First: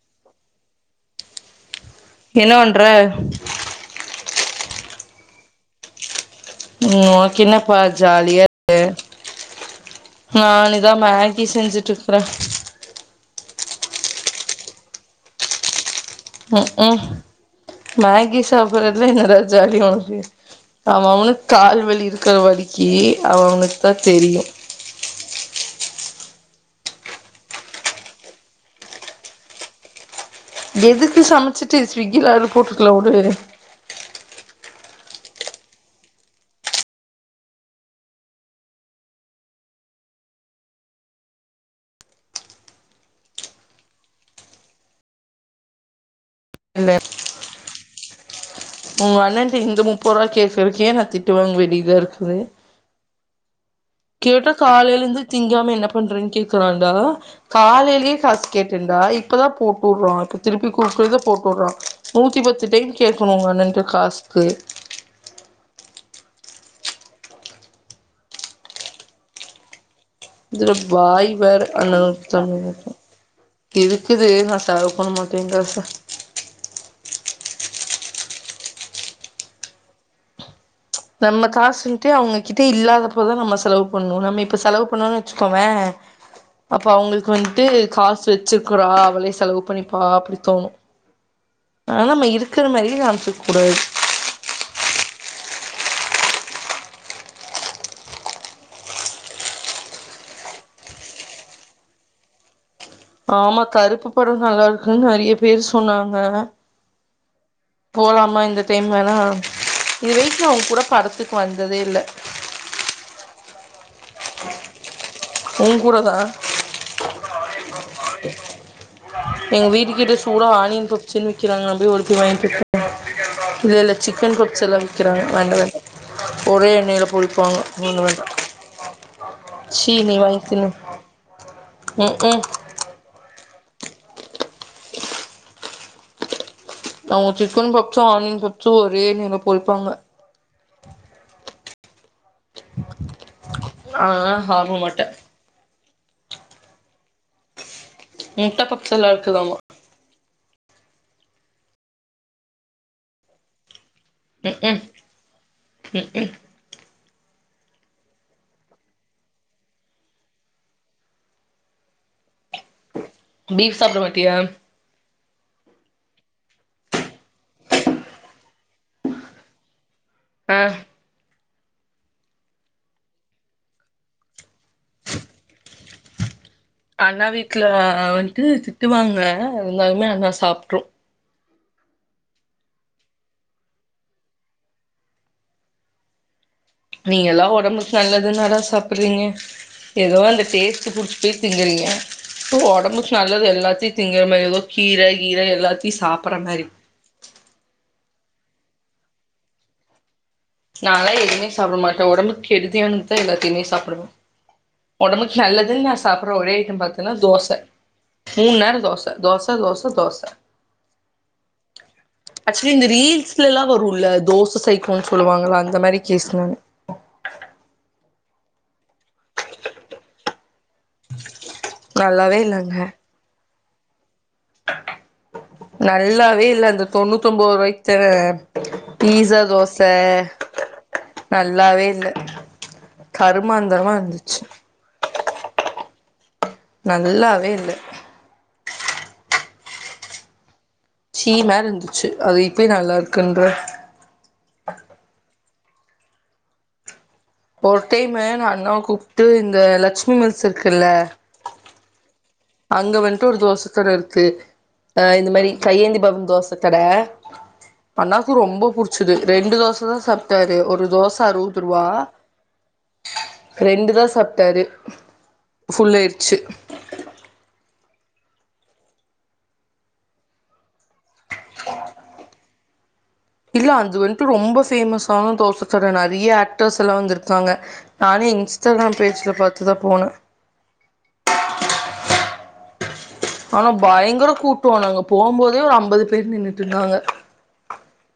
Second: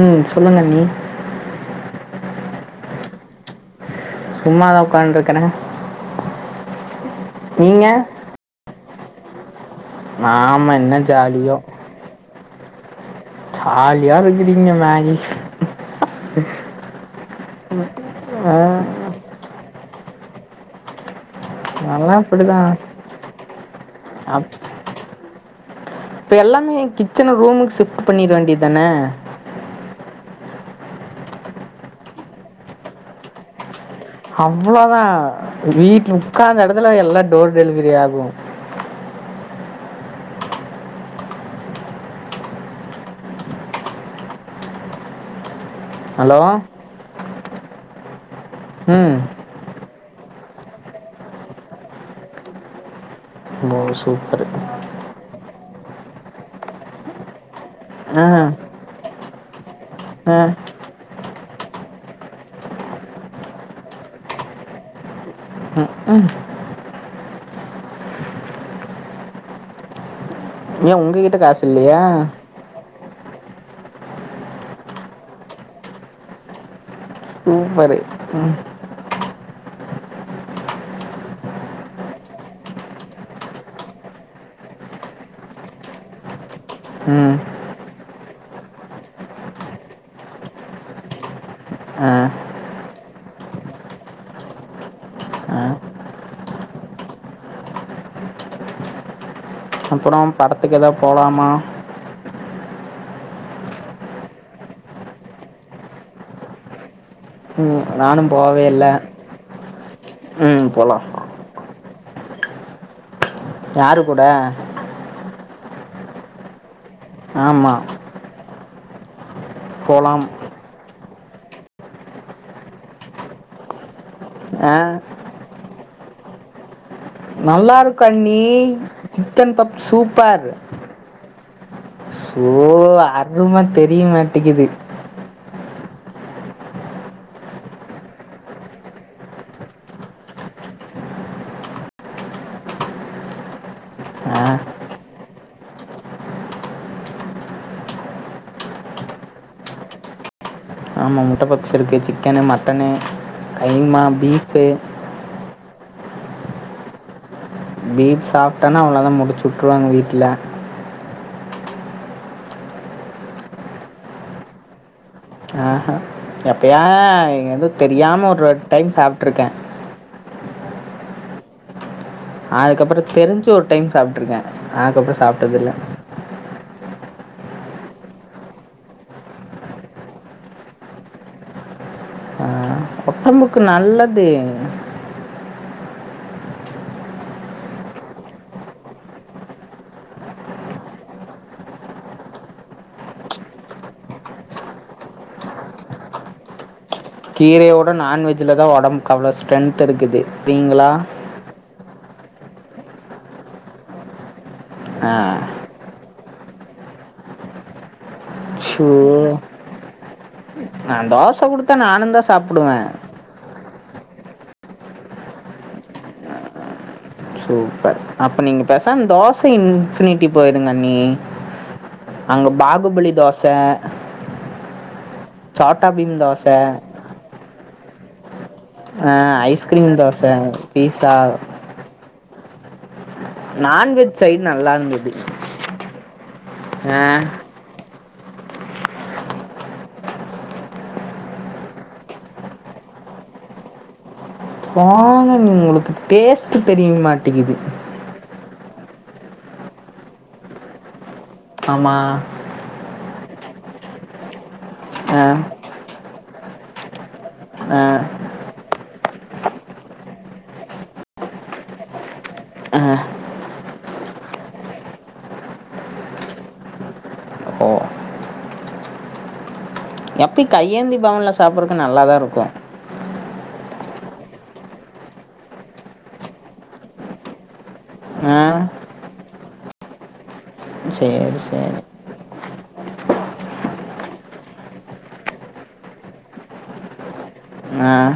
உஹம் சொல்லுங்க அண்ணி என்ன பண்ற சும்மா தான் உட்காந்து இருக்கிறேன் உம் உனக்கு என்னப்பா ஜாலி செரி நாம நான் என்ன இததான் மேகி ஜாலியோ செஞ்சுட்டு இருக்கறேன் ஜாலியா இருக்கிறீங்க மேகி உஹம் உம் மேகி சாப்பிடுறதுலாம் என்ன ஜாலி ஆமா ஆன நல்லா கால்வலிக்கிற வலிக்கு அப்படிதான் வலிக்கிற அவங்களுக்கு தான் தெரியும் இப்ப எல்லாமே கிச்சன் ரூமுக்கு ஷிப்ட்டு பண்ணிட வேண்டியதுதானே எதுக்கு சமைச்சிட்டு ஸவிக்கிலது போட்டுக்கலாம் வுடு அவ்வளோதான் வீட்டுல உட்கார்ந்த இடத்துல எல்லாம் டோர் டெலிவரி ஆகும் ஹலோ ம் உன் அண்ணன் ட நுப்பது ரூபாய் கேக்கறதுக்கே நான் திட்டுவாங்க வேண்டியதா இருக்குது ஓ சூப்பர் கேக்க காலையில இருந்து திங்காம என்ன பண்றேன்னு கேக்றான்கா காலையிலே ஆ காசு கேட்டுடான் இப்பதான் போ ஆ கூப்பிடுவாங்கதிருப்பி கூப்பிட்டு போட்டுறான் நூத்திபத்து டைம் கேட்கணும் உங்க அண்ணன்ட காசு கேட்குறதுக்கு இதுல ஏன் வாய் உங்ககிட்ட வேற காசு இல்லையா அண்ணனுக்கும் தம்பிகளுக்கும் இருக்குது நா செலவு பண்ண மாட்டேன்க்கா சூப்பரு உம் நம்ம காசுன்ட்டு அவங்கிட்டே இல்லாதப்பதா நம்ப செலவு பண்ணனும் நம்ப இப்ப செலவு பண்ணோனு வச்சுக்கோவேன் அப்போ அவுங்களுக்கு ம் வந்துட்டு காசு வச்சிருக்குறா அவளே செலவு பண்ணிப்பா அப்டி தோணு ஆனா ஆ நம்ம இருக்குற மாரியே காம்சிக்க கூடாது ஆ அப்புறம் படத்துக்கு எதா போலாமா ஆமா கருப்பு படம் நல்லா இருக்குன் நறியா பேரு சொன்னாங்க ம் நானு போலாமா இந்த போவே இல்ல டைம் வேனா இதுவரைக்கு நா ம் உன்கூட போலா படத்துக்கு வந்ததே இல்ல யாரு கூட உன்கூடதா ஆமா எங்க வீட்டுக்கிட்ட போலாம் சூட ஆணியன் ப சில்மிக்கிறாங்க நா போயி ஓடி போயி வாங்கிட்டு இல்ல இல்ல சிக்கன் பப்ஸ்சு ஆ எல்லா விக்கிறாங்க வாங்கிட்டு வந்த ஒரே எண்ணைல நல்லா இருக்கும் அண்ணி சிக்கன் பப் சீ நீ வாங்கி சூப்பர் தின்னு ம் ம் சோ அர் அரும தெரிய மாட்டிக்குது அவுங்க சிக்கன் பப்சும் ஆணியன் பப்சும் ஒரே எண்ணைல பொரிப்பாங்க அதல்லா ஆ சாப்டமாட்டே முட்ட பப்சுல இருக்குதாமா ஆமா முட்ட பப்ஸ்சு இருக்கு சிக்கனு மட்டனு கைமா பீஃப்பு க்கும் பீப் சாப்டனா அவ்ளோதா முடிச்சு உட்டுருவாங்க வீட்ல பீப் சாப்ட மாட்டியா ஆஹ எப்பயா எது தெரியாம ஒரு ஒரு டைம் சாப்ட்ருக்கே ஆ அதுக்கப்பற தெரிஞ்சு ஒரு டைம் சாப்ட்ருக்கே அதுக்கப்பற சாப்ட்டது இல்ல அண்ணா வீட்டல வண்ட்டு திட்டுவாங்க இருந்தாலுமே அண்ணா சாப்ட்ரு ஆ ஒடம்புக்கு நல்லது நீங்கல்லா ஒடம்புக்கு நல்லதுனாதா சாப்டிறீங்க ஏதோ அந்த டேஸ்ட்டு புடிச்சு திங்கறீங்க ஒடம்புக்கு நல்லது எல்லாத்தையு திங்கற மாரி ஏதோ கீர கீர எல்லாத்தையு சாப்பற மாரி கீரையோட நான்வெஜ்ல தா ஒடம்புக்கு அவ்ளோ ஸ்ட்ரென்த் இருக்குது சரிங்களா நால எதுவுமே சாப்ட மாட் நா ஒடம்புக்கு கெடுதியான்தா எல்லாத்தையுமே சாப்டுவே ஆ ஒடம்புக்கு நல்லதுனு நா சாப்ற ஒரே ஐட்டம் பாத்தீனா தோச மூணு நேர தோச தோஸ் ப்ப தோச தோச நான் தோச குடுத்தா நானுந்தா சாப்புடுவேன் தோசைஸ சைக்கோ சொல்லுவாங்கள அந்த மாரி கேஸ் நானு சூப்பர் அப்ப நீங்க பேசாமா தோசை இன்பினிட்டி போயி ங்கண்ணி நல்லாவே அங்க இல்லங்க பாகுபலி தோசை பீம் தோச நல்லாவே இல்ல அந்த தொண்ணூத் ஒன்பது ரூபாய் வித்த ஆஹ் ஐஸ்கிரீம் தோசை பீஸா நல்லாவே [inaudible] நான்வெஜ் இருந்துச்சு சைடு நல்லா இருந்தது ஆ நல்லாவே இல்லை சீ மாரி இருந்துச்சு அது இப்பயே நல்லா இருக்குன்ற போங்க உங்களுக்கு டேஸ்ட் தெரியுமாட் ஒரு டைம் வேணும்னா அண்ணா கூப்பிட்டு இந்த லக்சுமி மெஸ் இருக்குல்ல ஆமா அங்க வந்துட்டு ஒரு தோசை கட இருக்கு ஆஹ் ஆ இந்த மாரி கையேந்தி பவன் தோசை ஒருதடை ஆ அண்ணாக்கு ரொம்ப புடிச்ச படிச்சது ரெண்டு தோசை தான் சாப்பிட்டாரு ஒரு தோசை அறுபது ரூவா ஆஹ் ரெண்டு தான் சாப்பிட்டாரு புஃல்லாயிடுச்சு ஓ எப்படி கையேந்தி பவன்ல சாப்பிடறக்கு நல்லாதான் இருக்கும் இல்ல அது வந்துட்டு ரொம்ப பேமஸ் ஆன தோசை கடை நிறைய ஆக்டர்ஸ் எல்லாம் வந்திருக்காங்க நானே ஆ இன்ஸ்டாகிராம் பேஜ்ல பாத்துதான் போனேன் சேரி சேரி ஆனா பயங்கர கூட்டோம் நாங்க போகும் போதே ஒரு அம்பது பேர் நின்னுட்டு இருந்தாங்க ஆஹ்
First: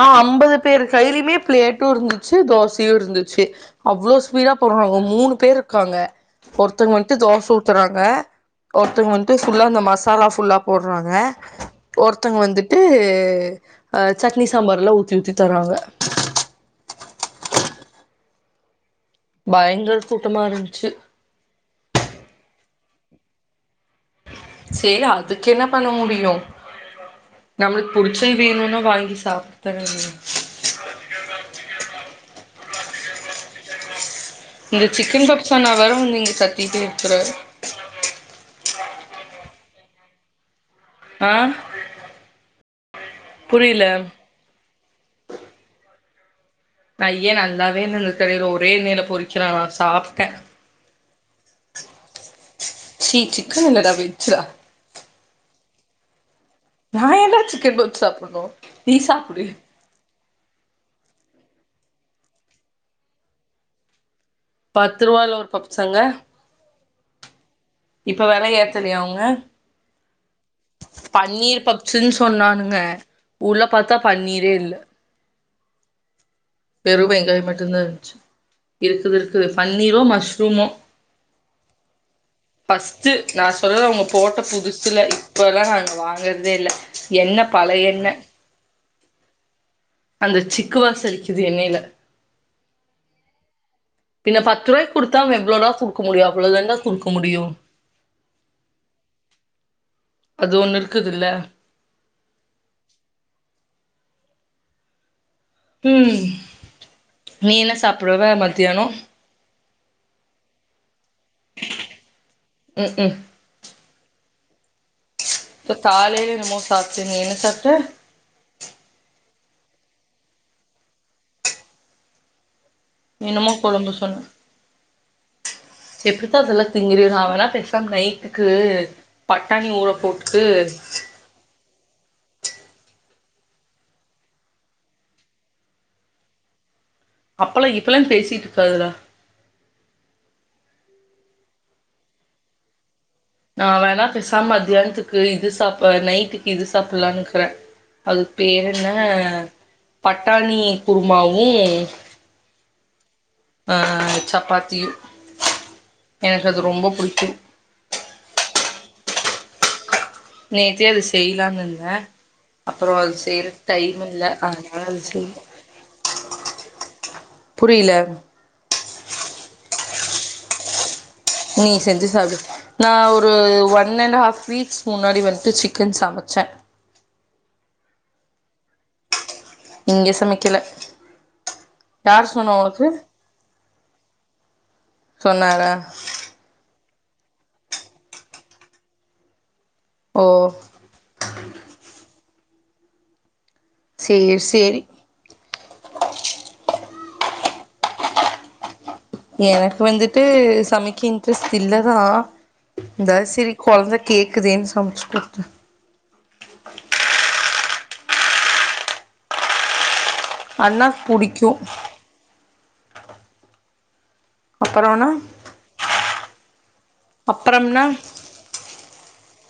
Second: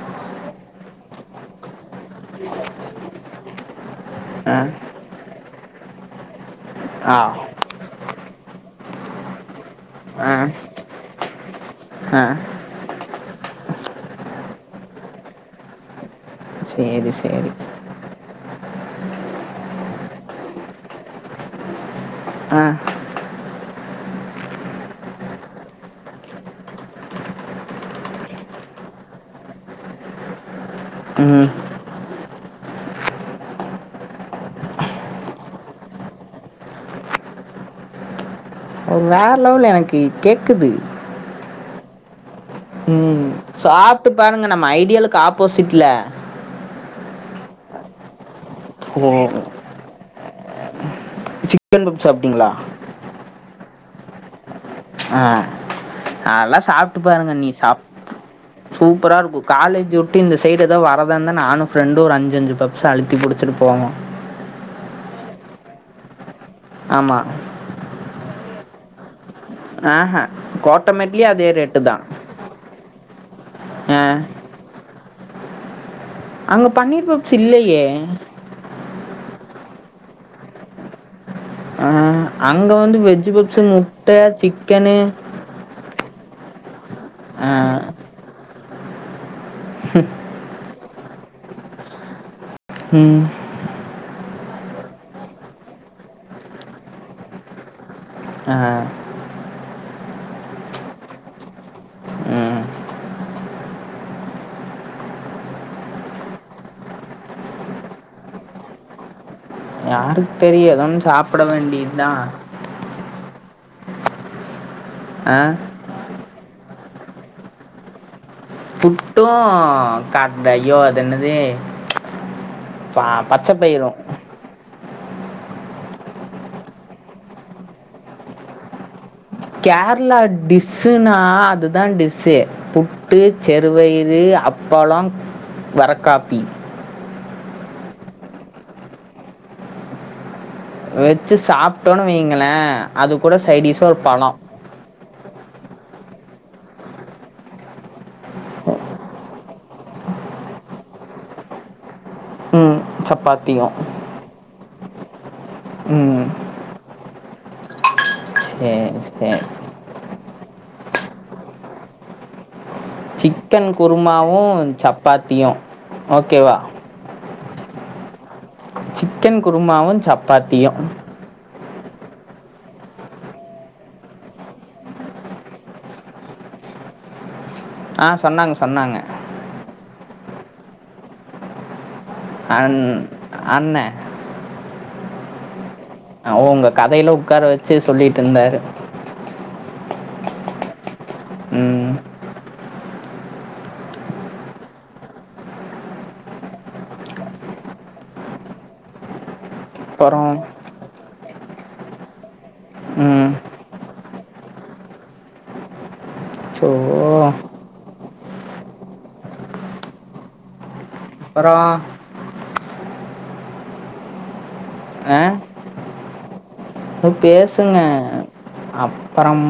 ஆ ஐம்பது பேரு கையிலயுமே பிளேட்டும் இருந்துச்சு தோசையும் இருந்துச்சு அவ்வளோ ஸ்பீடா ஆ போடுறாங்க மூணு பேர் இருக்காங்க ஒருத்தங்க வந்துட்டு ஆ தோசை ஊத்துறாங்க ஒருத்தங்க வந்துட்டு ஃபுல்லா இந்த மசாலா ஆ ஃபுல்லா போடுறாங்க ஆ ஒருத்தங்க வந்துட்டு அஹ சட் இட்லி சாம்பார் எல்லா ஊத்தி ஊத்தி தராங்க சரி சரி பயங்கர கூட்டமா இருந்துச்சு ஆ சேரி அதுக்கு என்ன பண்ண முடியும் நம்மக்கு புடிச்சது வேணும்னா வாங்கி சாப்ப தற ம் இங்க சிக்கன் பப்ஸான வேற இங்க கத்திடே இருக்காரு வேற லெவல் எனக்கு கேட்குது ஆஹ ம் சாப்ட்டு பாருங்க நம்ம ஐடியலுக்கு ஆப்போசிட்ல ஐயே நல்லாவே இல்ல [unintelligible] அதே எண்ணைல ஓ பொரிக்கிறாங்களா சாப் க சிக்கன் பப்ஸ் சாப்ட்டீங்களா க்குனு இல்லடா அப்டி இந்த்ச்சுடா ஆ அதல்லா சாப்ட்டு நா பாருங்க ஏன்டா நீ சிக்கன் சாப் பப்ஸ் சாப்புட்ணு நீ சூப்பரா இருக்கு சாப்புடு காலேஜு ஒ ட்டி இந்த சைடு எதா வரதா இருந்தா நானும் ஃப்ரெண்டு ஒரு அஞ்சஞ்சு பப்ஸு அழுத்தி புடிச்சிட்டு போவோ பத்து ரூவா இல்ல ஒரு பப்ஸ் அங்க? ஆமா இப்ப வெல ஏத்தலையா அவங்க? ஆஹே கோட்டமேட்லயு அதே பன்னீர் ரேட்டுதா பப்ஸுன்னு சொன்னானுங்க உள்ள பாத்தா பன்னீரே இல்ல அங்க வெறு பன்னீர் பப்ஸ் வெங்காயோ மட்டுந்தா இல்லயே இருந்துச்சு இருக்குது இருக்குது பன்னீரோ மஷ்ரூமோ ஆ அங்க வந்து ஃபஸ்ட்டு வெஜ் நா பப்ஸு சொல்றது அவங்க முட்டை போட்ட சிக்கனு புதுசுல இப்ப எல்லா நா அங்க வாங் கறதே இல்ல எண்ணெ ஆ பழைய எண்ணெ அந்த சிக் கு வாசோ அடிக் கிது எண்ணைல ம் பின்ன பத்து ரூவாய்க்கு குடுத்தா அவ எவ்ளோடா குடுக்க முடியு அவ்ளோதாண்டா குடுக்க முடியு ஆ அது ஒண்ணு இருக்குதில்ல ம் ம் நீ என்ன சாப்புடுவ மத்தியானோ? யாருக்கு தெரியு? எதோன்னு சாப்பட வேண்டியதுதா ம் ம் இப்ப காலைல என்னமோ சாப்ட்ட நீ என்ன சாப்ட்ட? ட்டு கட்டயோ அதென்னது பா நீ என்னமோ பச்சப்பயிரு கொழம்பு சொன்ன எப்டித்தா அதெல்லா திங்கிரியோ நா வேனா பேசாம நைட்டுக்கு பட்டாணி ஊற கேரளா போட்டுட்டு டிஸ்ஸுன்னா அதுதா டிஸ்ஸு புட் டு செறுபயறு அப்பளோ வர காப்பி அப்பள கிப்பளன்னு பேசிட்டு இருக்காதடா வச்சு சாப்ட்டோன்னு வைங்களே அது கூட சைடீஸா ஒரு பழோ க்கு இது சாப்ப நைட்டுக்கு இது சாப்பில்லானுக்கிறே அதுக்கு பேரு என்ன பட்டாணி குருமாவு சப் ஆ சப்பாத்தியு ம் எனக்கு அது ரொம்ப புடிக் [inaudible] சே சே நேத்தே அது செய்யலானு இருந்தே அப்புறோ அது செய்யறக்கு சிக்கன் டைம் இல்ல குருமாவு அதனால அது செய்யல சப்பாத்தியு ஓகேவா புரியல சிக்கன் குருமாவு சப்பாத்தியு நீ செஞ்சு சாப்டு நா ஒரு ஒன் அண்ட் ஹாஃப் வீக்ஸ் முன்னாடி வந்துட்டு சிக்கன் சமைச்சே ஆ சொன்னாங்க சொன்னாங்க இங்க சமைக்கல யார் சொன்னா அன் உனக்கு அண்ணே சொன்னாரா ஒங்க கதையில உக்கார வச்சு சொல்லிட்ருந்தாரு ஓ ம் சேரி சேரி எனக்கு வந்துட்டு அப்புறம் சமைக்கிங் டேஸ்ட் இல்லதா இருந்தாலு ம் சரி கொழந்த கேக்குதேனு சமைச்சு குடுத்தே ஸோ அன்னா புடிக்கு அப்புறம் அப்பறோனா உ பேசுங்க அப்பறம்னா அப் அப்பரம்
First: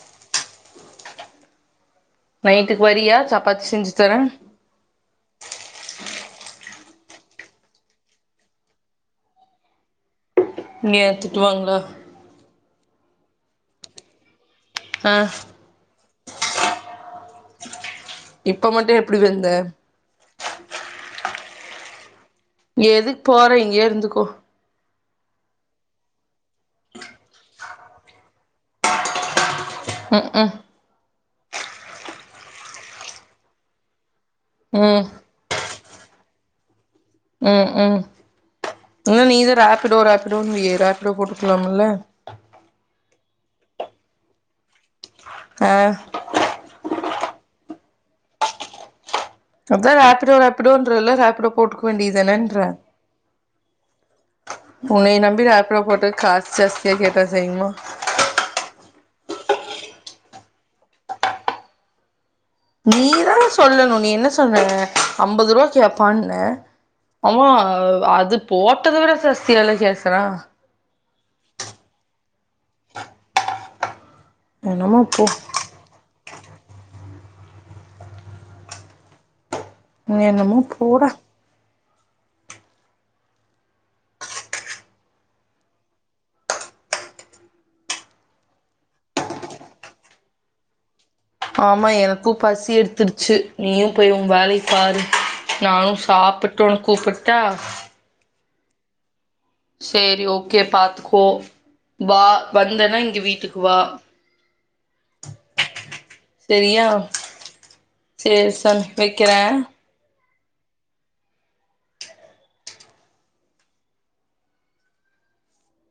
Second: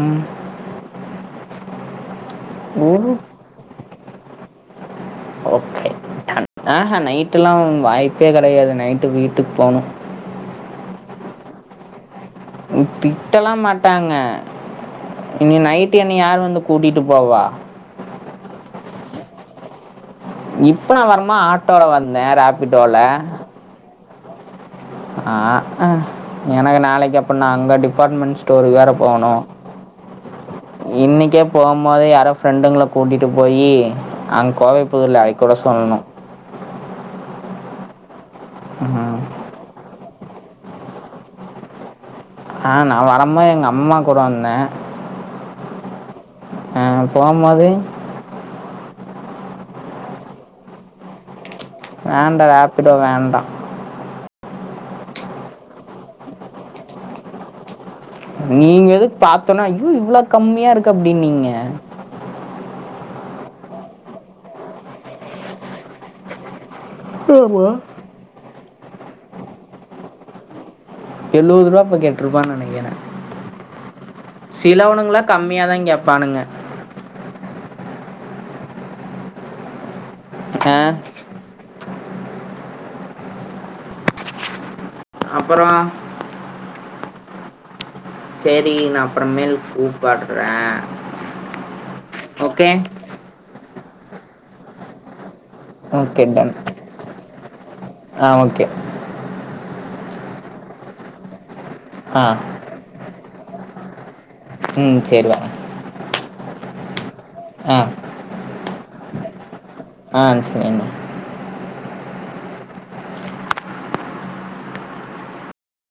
நைட்டுக்கு ஒரு வரியா சப்பாத்தி செஞ்சு தரே ஓகே டன் ஆஹா நைட்டுலா வாய்ப்பே கெடையாது நைட்டு வீட்டுக்கு போணு ங்க திட்டுவாங்ளா ம் திட்டல்லா மாட்டாங்க ஆ இங்க நைட்டு என்ன யாரு வந்து கூட்டிட்டு போவா? இப்ப மட்டு எப்டி வெந்த இப்ப நா வரும் ம ஆட்டோடல வந் நேர ஆப்பிட்டோல ஒ ஆ அ எனக்கு நாளைக்கு அப்ப நா அங்க டிபார்ட்மென்ட் ஸ்டோருகு வேற போவணு ம் ம் இன்னைக்கே போவும்போதே யாரோ ஃப்ரெண்டுங்கள கூட்டிட்டு போயி அங் கோவை ம் புதூல [unintelligible] சொல்ணு ம் ம் ம். இல்ல நீதா ரேப்பிடோ ரேப்பிடோன்னுவியே ரேப்பிடோ போட்ருக்கலாமுல்ல ஆ நா வரம்மோ எங்கம்மா கூட வந்தே ஆ ஆ போம்மோது அதா ரேப்பிடோ ரேப்பிடோன்றல்ல ரேப்பிடோ போட்டுக்க வேண்டா ரேப்பிடோ வேண்டா ஒன்னைய நம்பி ரேப்பிடோ போட்டதுக் காசு ஜாஸ்தியா கேட்டா செய்யும்மா நீங்க எதுக் பாத்தோனா ஐயோ இவ்ள கம்மியா இருக்கு அப்டின்னீங்க நீதா சொல்லணு நீ என்ன சொன்ன அம்பது ருவா கேப்பான்ன ஆமா அது போட்டது விட ஜாஸ்தியல்ல கேக்குரா எழுவது ருவா அப்ப கேட்ருப்பான் நெனக்கிறே என்னமோ சிலவுனுங்ளா போ கம்மியாதா கேப்பானுங்க என்னமோ ஆ போடா அப்பறோ சேரி நா அப்பறமேல் கூப்பட்றே ஆமா எனக்கு பசி எடுத்துருச்சு நீயு போய் உ வேலைய பாரு நானு ஓகே டன் சாப்புட்டு ஒனக் கூப்புட் டா ஆ ஓகே சேரி ஓகே பாத்துக்கோ வா ஆ வந்தன்னா இங்க வீட்டுக்கு வா ம் சேரி வரே சரியா சேரி சன் வைக்கிறே ஆ சேரி டா